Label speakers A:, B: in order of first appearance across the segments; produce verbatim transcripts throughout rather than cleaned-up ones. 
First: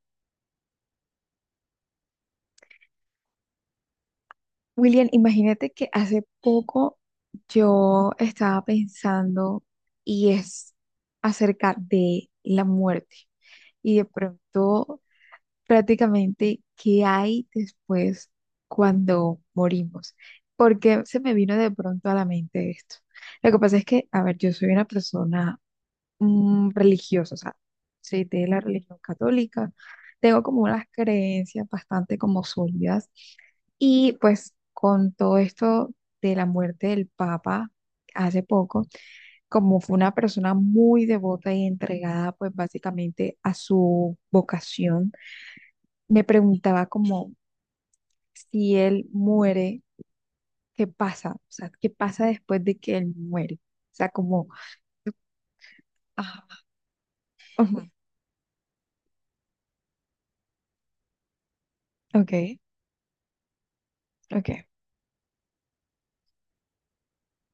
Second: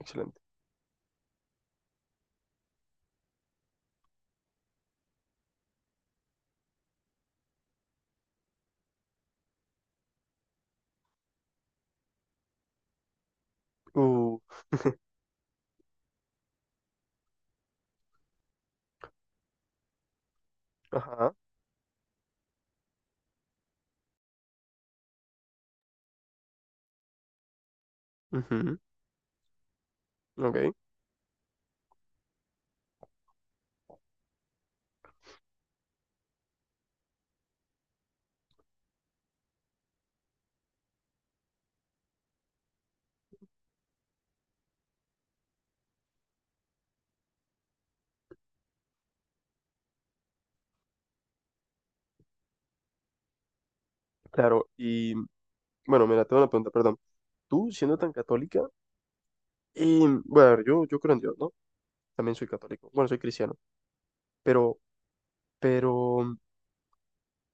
A: Excelente.
B: William, imagínate que hace poco yo estaba pensando y es acerca de la muerte y de
A: Uh,
B: pronto prácticamente qué hay después cuando morimos. Porque se me
A: ajá.
B: vino de pronto a la mente esto. Lo que pasa es que, a ver, yo soy una persona mm, religiosa, o sea, soy de la
A: Ujú,
B: religión católica, tengo
A: ok.
B: como unas creencias bastante como sólidas y pues con todo esto de la muerte del Papa hace poco, como fue una persona muy devota y entregada pues básicamente a su vocación, me preguntaba como si él muere, ¿qué pasa? O sea, ¿qué pasa después de que él muere? O sea, como,
A: Claro. Y bueno, mira, tengo una
B: ah,
A: pregunta, perdón. Tú,
B: ujú,
A: siendo tan católica, y bueno, a ver, yo, yo creo en Dios, ¿no?
B: ok,
A: También soy católico. Bueno, soy cristiano.
B: ok,
A: Pero, pero,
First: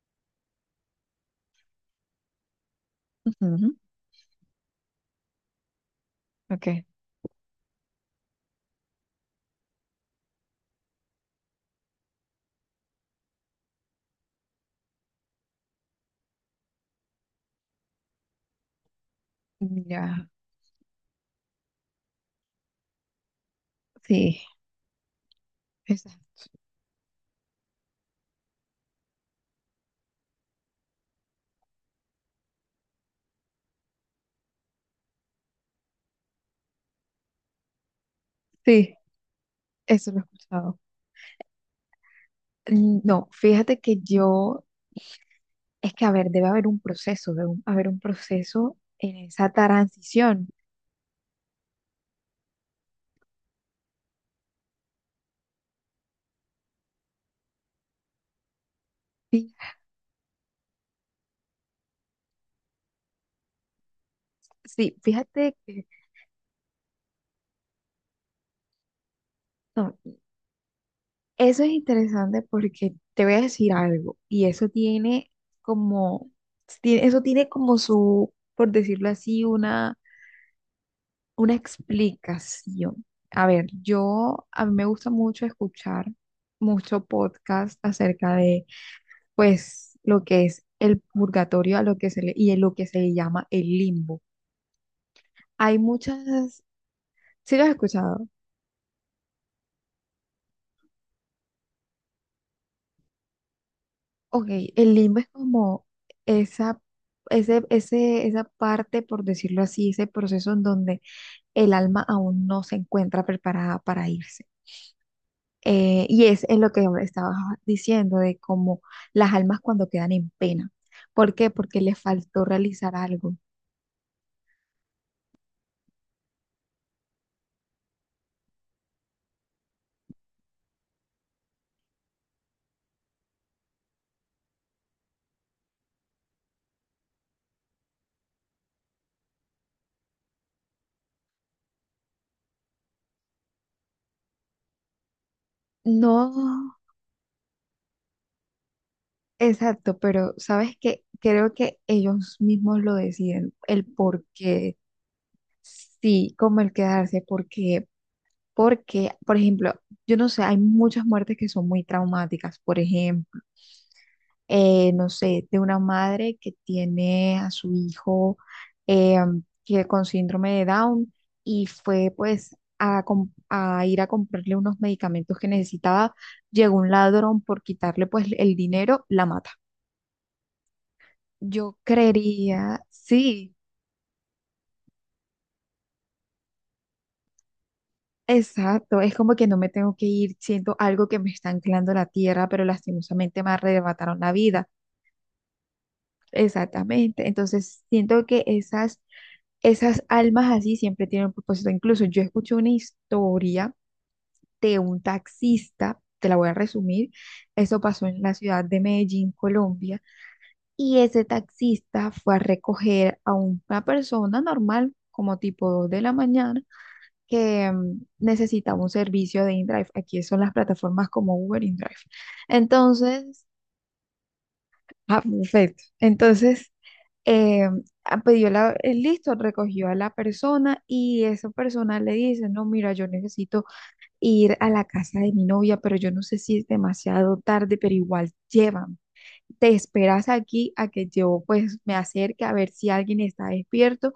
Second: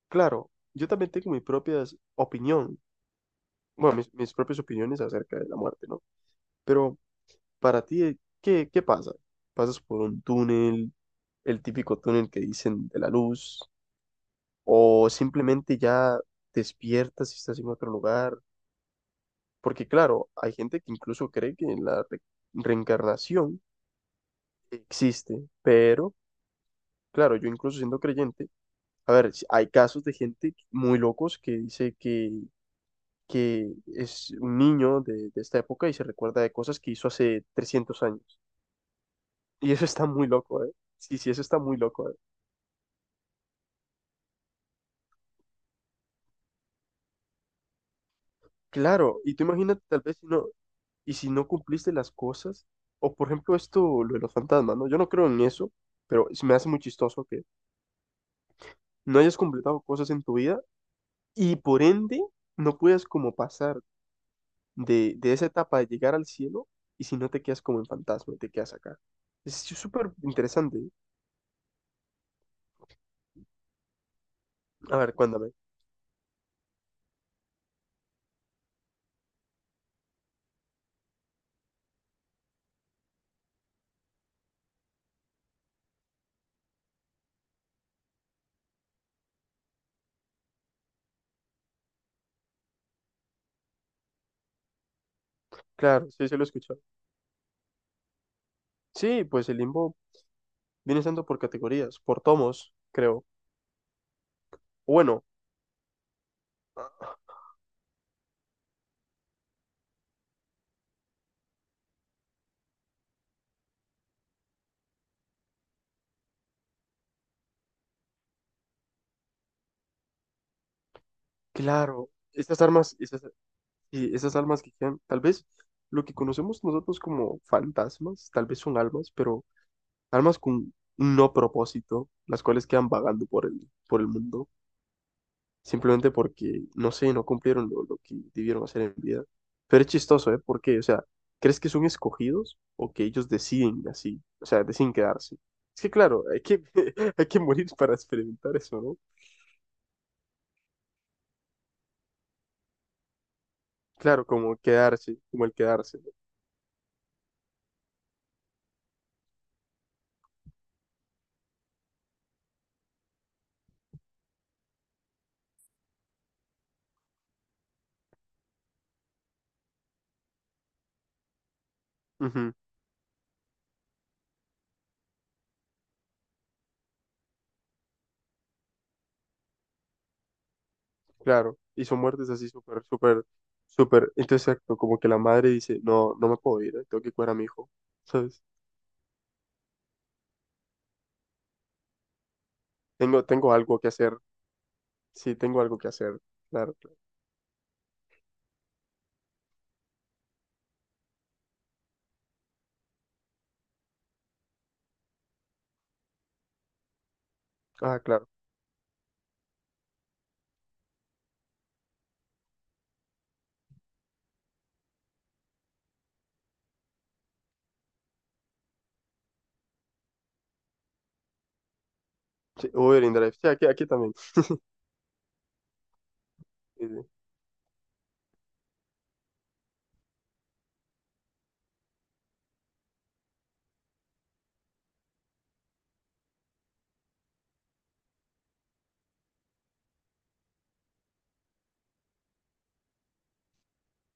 A: claro, yo también tengo mi propia opinión.
B: ujú,
A: Bueno, mis, mis propias opiniones acerca de la muerte, ¿no?
B: ok,
A: Pero para ti, ¿qué, qué pasa? ¿Pasas por un túnel, el típico túnel que dicen de la luz? ¿O simplemente ya despiertas y estás en otro lugar? Porque
B: ya,
A: claro, hay gente que incluso cree que la re- reencarnación
B: sí,
A: existe, pero
B: exacto,
A: claro, yo incluso siendo creyente, a ver, si- hay casos de gente muy locos que dice que, que es un niño de, de esta época y se recuerda de cosas que hizo hace trescientos años.
B: sí,
A: Y eso está
B: eso lo he
A: muy loco, ¿eh?
B: escuchado.
A: Sí, sí, eso está muy loco, ¿eh?
B: Mm, No, fíjate que yo. Es que, a ver, debe haber un proceso, debe un- haber un proceso en
A: Claro, y tú
B: esa
A: imagínate tal vez si no,
B: transición.
A: y si no cumpliste las cosas, o por ejemplo esto, lo de los fantasmas, ¿no? Yo no creo en eso, pero se me hace muy chistoso que no hayas
B: Sí,
A: completado cosas en tu vida. Y por ende, no puedes como pasar
B: sí,
A: de, de esa
B: fíjate
A: etapa
B: que
A: de llegar al cielo y si no te quedas como en fantasma te quedas acá. Es
B: no,
A: súper interesante, ¿eh?
B: eso es interesante porque te voy a decir algo y eso
A: A ver,
B: tiene
A: cuéntame.
B: como, tiene- eso tiene como su, por decirlo así, una, una explicación. A ver, yo, a mí me gusta mucho escuchar mucho podcast acerca de, pues, lo que es el purgatorio a lo que se le, y lo que se le llama el limbo. Hay
A: Claro, sí, se lo he
B: muchas.
A: escuchado.
B: ¿Sí lo has escuchado?
A: Sí, pues el limbo viene siendo por categorías, por tomos, creo.
B: Ok, el
A: O
B: limbo
A: bueno,
B: es como esa, ese, ese, esa parte, por decirlo así, ese proceso en donde el alma aún no se encuentra preparada para irse. Eh, y es, es lo que estabas diciendo, de cómo las almas cuando quedan en pena. ¿Por qué? Porque les
A: claro,
B: faltó
A: estas
B: realizar
A: armas, estas,
B: algo.
A: sí, esas almas que quedan, tal vez lo que conocemos nosotros como fantasmas, tal vez son almas, pero almas con no propósito, las cuales quedan vagando por el, por el mundo. Simplemente porque, no sé, no cumplieron lo, lo que debieron hacer en vida. Pero es chistoso, ¿eh? ¿Por qué? O sea, ¿crees que son escogidos o que ellos deciden así? O sea, deciden quedarse. Es que claro, hay que,
B: No,
A: hay que morir para experimentar eso, ¿no?
B: exacto, pero sabes que creo que ellos mismos lo deciden, el por
A: Claro, como
B: qué,
A: quedarse, como el quedarse.
B: sí, como el quedarse, porque Porque, por ejemplo, yo no sé, hay muchas muertes que son muy traumáticas. Por ejemplo, eh, no sé, de una madre que tiene a su hijo eh, que con síndrome de Down y fue
A: ¿No? Ujú,
B: pues a, com- a ir a comprarle unos medicamentos que necesitaba. Llegó un ladrón por quitarle pues el dinero, la mata.
A: claro.
B: Yo
A: Y son muertes así
B: creería,
A: súper, súper,
B: sí,
A: súper. Entonces, exacto, como que la madre dice, no, no me puedo ir, ¿eh? Tengo que cuidar a mi hijo, ¿sabes?
B: exacto, es como que no me tengo que ir, siento algo que me está anclando a la tierra, pero
A: Tengo,
B: lastimosamente me
A: tengo algo que hacer.
B: arrebataron la vida.
A: Sí, tengo algo que hacer. Claro, claro.
B: Exactamente. Entonces, siento que esas, esas almas así siempre tienen un propósito. Incluso yo escuché una historia de un taxista, te la voy a resumir. Eso
A: Ah,
B: pasó en
A: claro.
B: la ciudad de Medellín, Colombia. Y ese taxista fue a recoger a una persona normal, como tipo dos de la mañana, que mm, necesitaba un servicio de InDrive. Aquí son las plataformas como Uber InDrive.
A: Sí, Uber Drive.
B: Entonces,
A: Sí, aquí, aquí también.
B: ah, perfecto. Entonces
A: Sí, sí.
B: eh, ah, pidió la, eh, listo, recogió a la persona y esa persona le dice, no, mira, yo necesito ir a la casa de mi novia, pero yo no sé si es demasiado tarde, pero igual llevan. Te esperas aquí a que yo pues me acerque a ver si alguien está despierto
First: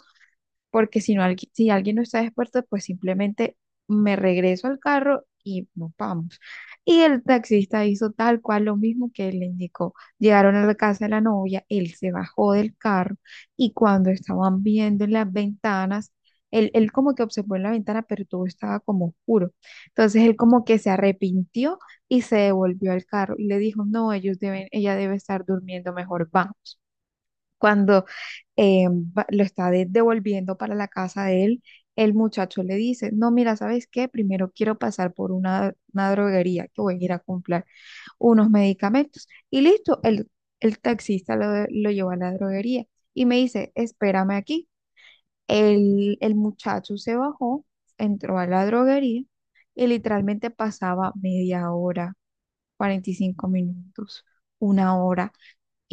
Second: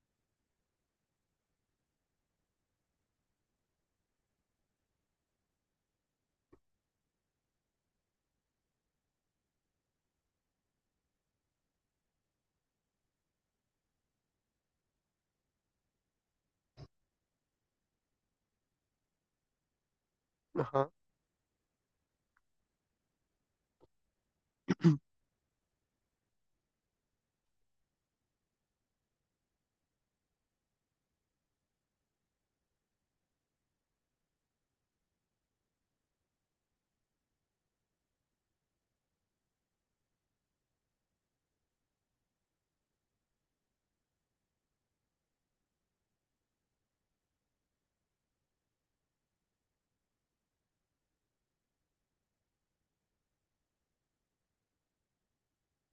B: porque si no, algui- si alguien no está despierto, pues simplemente me regreso al carro y nos vamos. Y el taxista hizo tal cual lo mismo que él le indicó. Llegaron a la casa de la novia, él se bajó del carro y cuando estaban viendo en las ventanas, él, él como que observó en la ventana, pero todo estaba como oscuro. Entonces él como que se
A: Ajá.
B: arrepintió y se devolvió al carro y le dijo, no, ellos deben, ella debe estar durmiendo, mejor vamos. Cuando eh, va- lo está de- devolviendo para la casa de él, el muchacho le dice, no, mira, ¿sabes qué? Primero quiero pasar por una, una droguería que voy a ir a comprar unos medicamentos. Y listo, el, el taxista lo, lo llevó a la droguería y me dice, espérame aquí. El, el muchacho se bajó, entró a la droguería y literalmente pasaba media hora, cuarenta y cinco minutos, una hora,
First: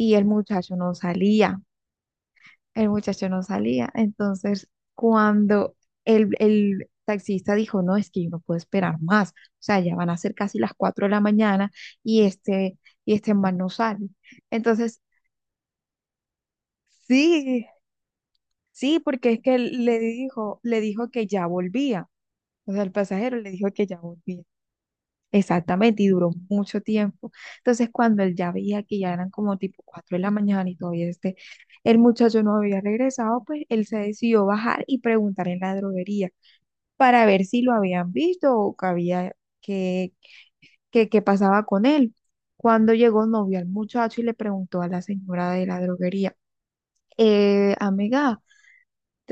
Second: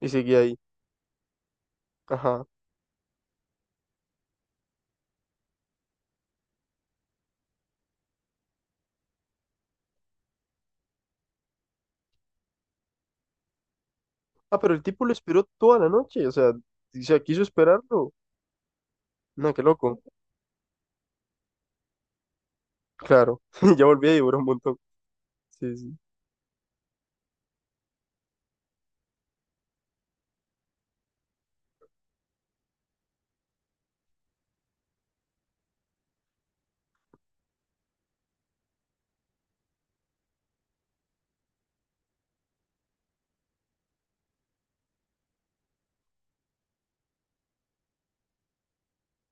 A: Y
B: el
A: seguía ahí.
B: muchacho no salía,
A: Ajá.
B: el muchacho no salía. Entonces, cuando el, el taxista dijo, no, es que yo no puedo esperar más, o sea, ya van a ser casi las cuatro de la mañana y este, y este man no sale.
A: Ah, pero el
B: Entonces,
A: tipo lo esperó toda la noche. O sea, o sea, quiso
B: sí,
A: esperarlo.
B: sí, porque es que
A: No, qué
B: él le
A: loco.
B: dijo, le dijo que ya volvía, o sea, el pasajero
A: Claro.
B: le dijo
A: Ya
B: que ya
A: volví a llorar
B: volvía.
A: un montón. Sí, sí.
B: Exactamente, y duró mucho tiempo. Entonces, cuando él ya veía que ya eran como tipo cuatro de la mañana y todavía este, el muchacho no había regresado, pues él se decidió bajar y preguntar en la droguería para ver si lo habían visto o que había, que, que, que pasaba con él. Cuando llegó, no vio al muchacho y le preguntó a la señora de la droguería: "Eh, amiga,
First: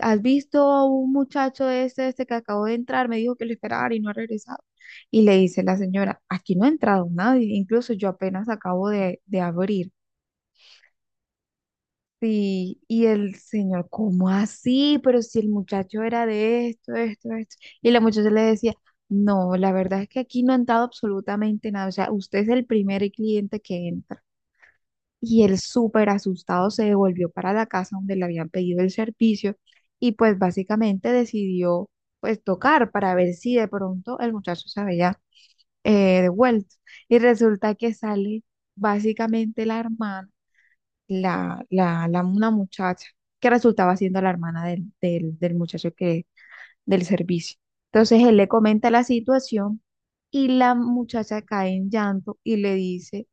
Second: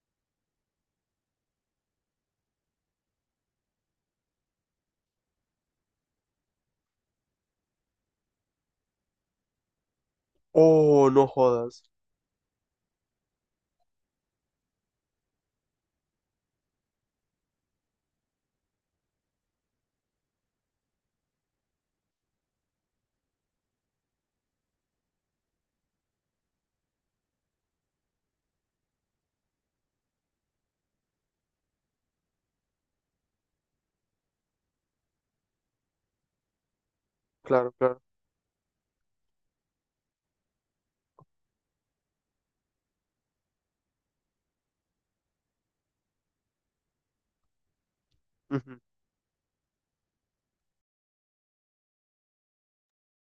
B: ¿has visto a un muchacho este, este que acabó de entrar? Me dijo que lo esperara y no ha regresado". Y le dice la señora, aquí no ha entrado nadie, incluso yo apenas acabo de, de abrir.
A: Oh, no jodas.
B: Sí, y el señor, ¿cómo así? Pero si el muchacho era de esto, esto, esto. Y la muchacha le decía, no, la verdad es que aquí no ha entrado absolutamente nada. O sea, usted es el primer cliente que entra. Y él súper asustado se devolvió para la casa donde le habían pedido el servicio y pues básicamente decidió pues tocar para ver si de pronto el muchacho se había eh, devuelto. Y
A: Claro,
B: resulta que
A: claro.
B: sale básicamente la hermana, la, la, la, una muchacha que resultaba siendo la hermana del, del, del muchacho que, del servicio. Entonces él le
A: Ujú.
B: comenta la situación y la muchacha cae en llanto y le dice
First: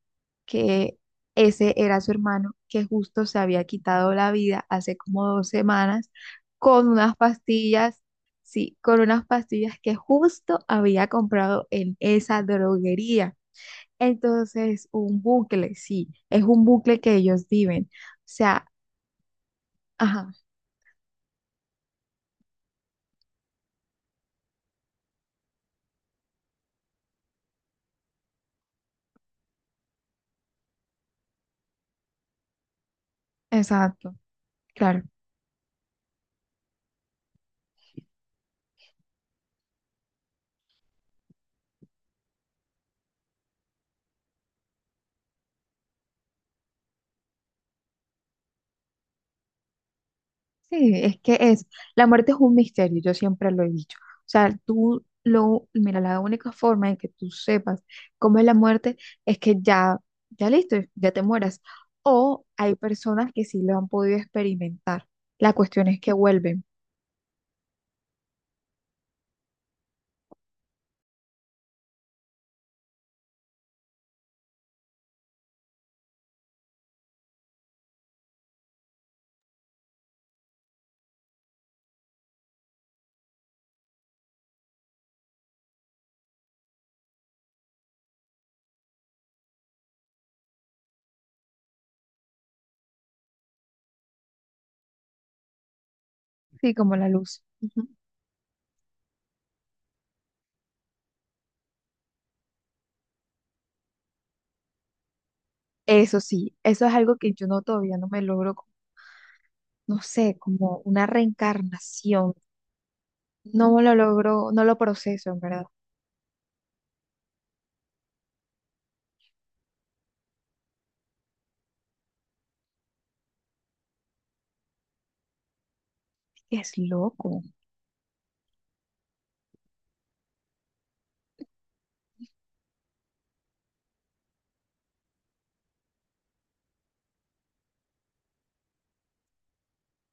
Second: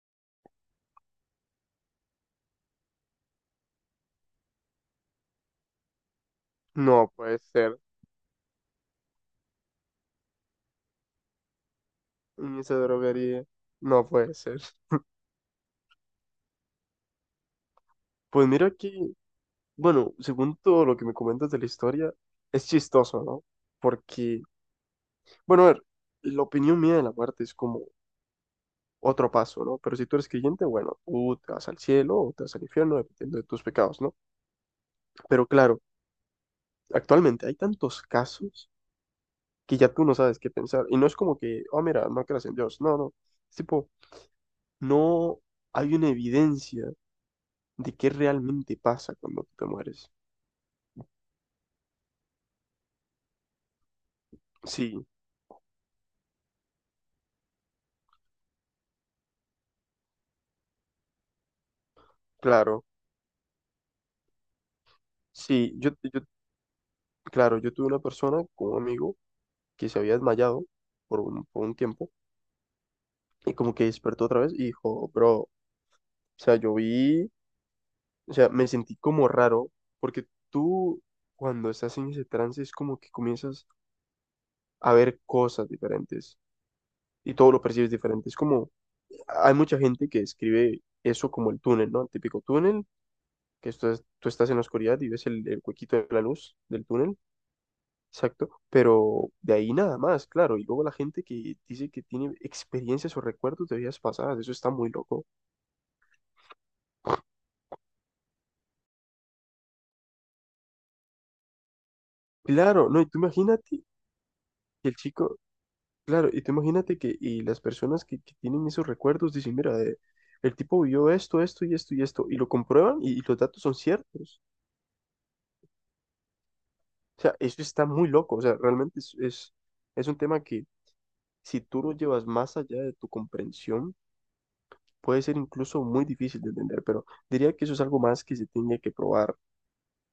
B: que ese era su hermano, que justo se había quitado la vida hace como dos semanas con
A: No
B: unas
A: puede ser.
B: pastillas, sí, con unas pastillas que justo había comprado en esa
A: En esa
B: droguería.
A: droguería. No puede ser.
B: Entonces, un bucle, sí, es un bucle que ellos viven. O
A: Pues
B: sea,
A: mira que, bueno,
B: ajá,
A: según todo lo que me comentas de la historia, es chistoso, ¿no? Porque, bueno, a ver, la opinión mía de la muerte es como otro paso, ¿no? Pero si tú eres creyente, bueno, tú te vas al cielo o te vas al infierno, dependiendo de tus pecados,
B: exacto,
A: ¿no?
B: claro.
A: Pero claro, actualmente hay tantos casos que ya tú no sabes qué pensar. Y no es como que, oh, mira, no creas en Dios. No, no. Es tipo, no hay una evidencia de qué realmente pasa cuando tú te mueres.
B: Sí, es que es, la muerte es un misterio, yo siempre lo he dicho. O sea,
A: Sí,
B: tú lo, mira, la única forma en que tú sepas cómo es la muerte es que ya, ya listo, ya te mueras. O hay
A: claro.
B: personas que sí lo han podido experimentar. La
A: Sí,
B: cuestión
A: yo,
B: es que
A: yo,
B: vuelven,
A: claro, yo tuve una persona con un amigo que se había desmayado por un, por un tiempo y como que despertó otra vez y dijo, bro, o sea, yo vi. O sea, me sentí como raro porque tú cuando estás en ese trance es como que comienzas a ver cosas diferentes y todo lo percibes diferente. Es como, hay mucha gente que escribe eso como el túnel, ¿no? El típico túnel, que esto es- tú estás en la oscuridad y ves el, el huequito de la luz
B: sí,
A: del
B: como la
A: túnel,
B: luz. Ujú.
A: exacto, pero de ahí nada más, claro. Y luego la gente que dice que tiene experiencias o recuerdos de vidas pasadas, eso está muy loco.
B: Eso sí, eso es algo que yo no, todavía no me logro, co- no sé, como una reencarnación.
A: Claro, no, y tú imagínate
B: No
A: que
B: lo logro, no lo
A: el
B: proceso,
A: chico.
B: en verdad.
A: Claro, y tú imagínate que y las personas que, que tienen esos recuerdos dicen, mira, eh, el tipo vio esto, esto y esto y esto, y lo comprueban y, y los datos son ciertos.
B: Es
A: O sea,
B: loco.
A: eso está muy loco, o sea, realmente es, es, es un tema que si tú lo llevas más allá de tu comprensión, puede ser incluso muy difícil de entender, pero diría que eso es algo más que se tiene que probar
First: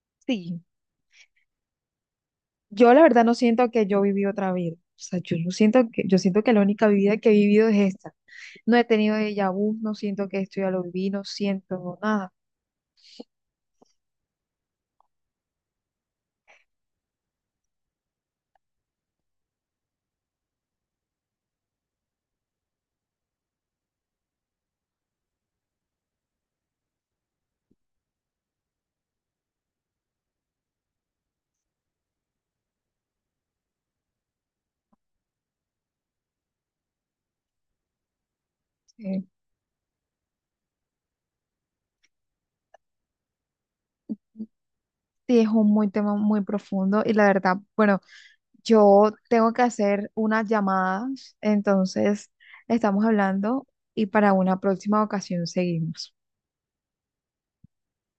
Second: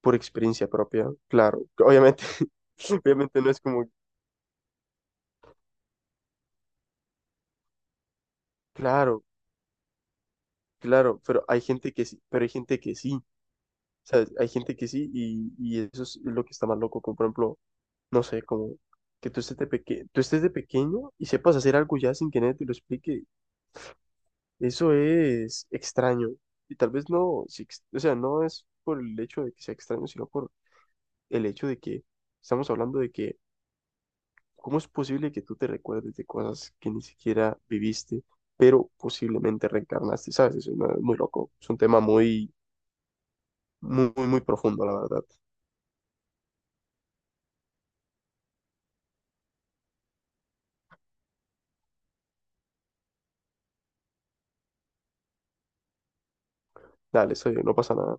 A: por
B: Sí,
A: experiencia propia, claro, obviamente,
B: yo la verdad no
A: obviamente no es
B: siento que
A: como,
B: yo viví otra vida. O sea, yo no siento que, yo siento que la única vida que he vivido es esta. No he tenido
A: claro,
B: déjà vu, no siento que esto ya lo viví,
A: claro,
B: no
A: pero hay gente
B: siento
A: que sí,
B: nada.
A: pero hay gente que sí. O sea, hay gente que sí, y, y eso es lo que está más loco, como por ejemplo, no sé, como que tú estés de peque- tú estés de pequeño y sepas hacer algo ya sin que nadie te lo explique, eso es extraño. Y tal vez no, si ex- o sea, no es por el hecho de que sea extraño, sino por el hecho de que estamos hablando de que, ¿cómo es posible que tú te recuerdes de cosas que ni siquiera viviste, pero
B: Eh,
A: posiblemente reencarnaste? ¿Sabes? Eso es una- muy loco, es un tema muy, muy, muy, muy profundo, la verdad.
B: sí, es un muy tema muy profundo y la verdad, bueno, yo tengo que hacer unas llamadas, entonces estamos hablando y para una próxima ocasión seguimos.
A: Dale, eso no pasa nada.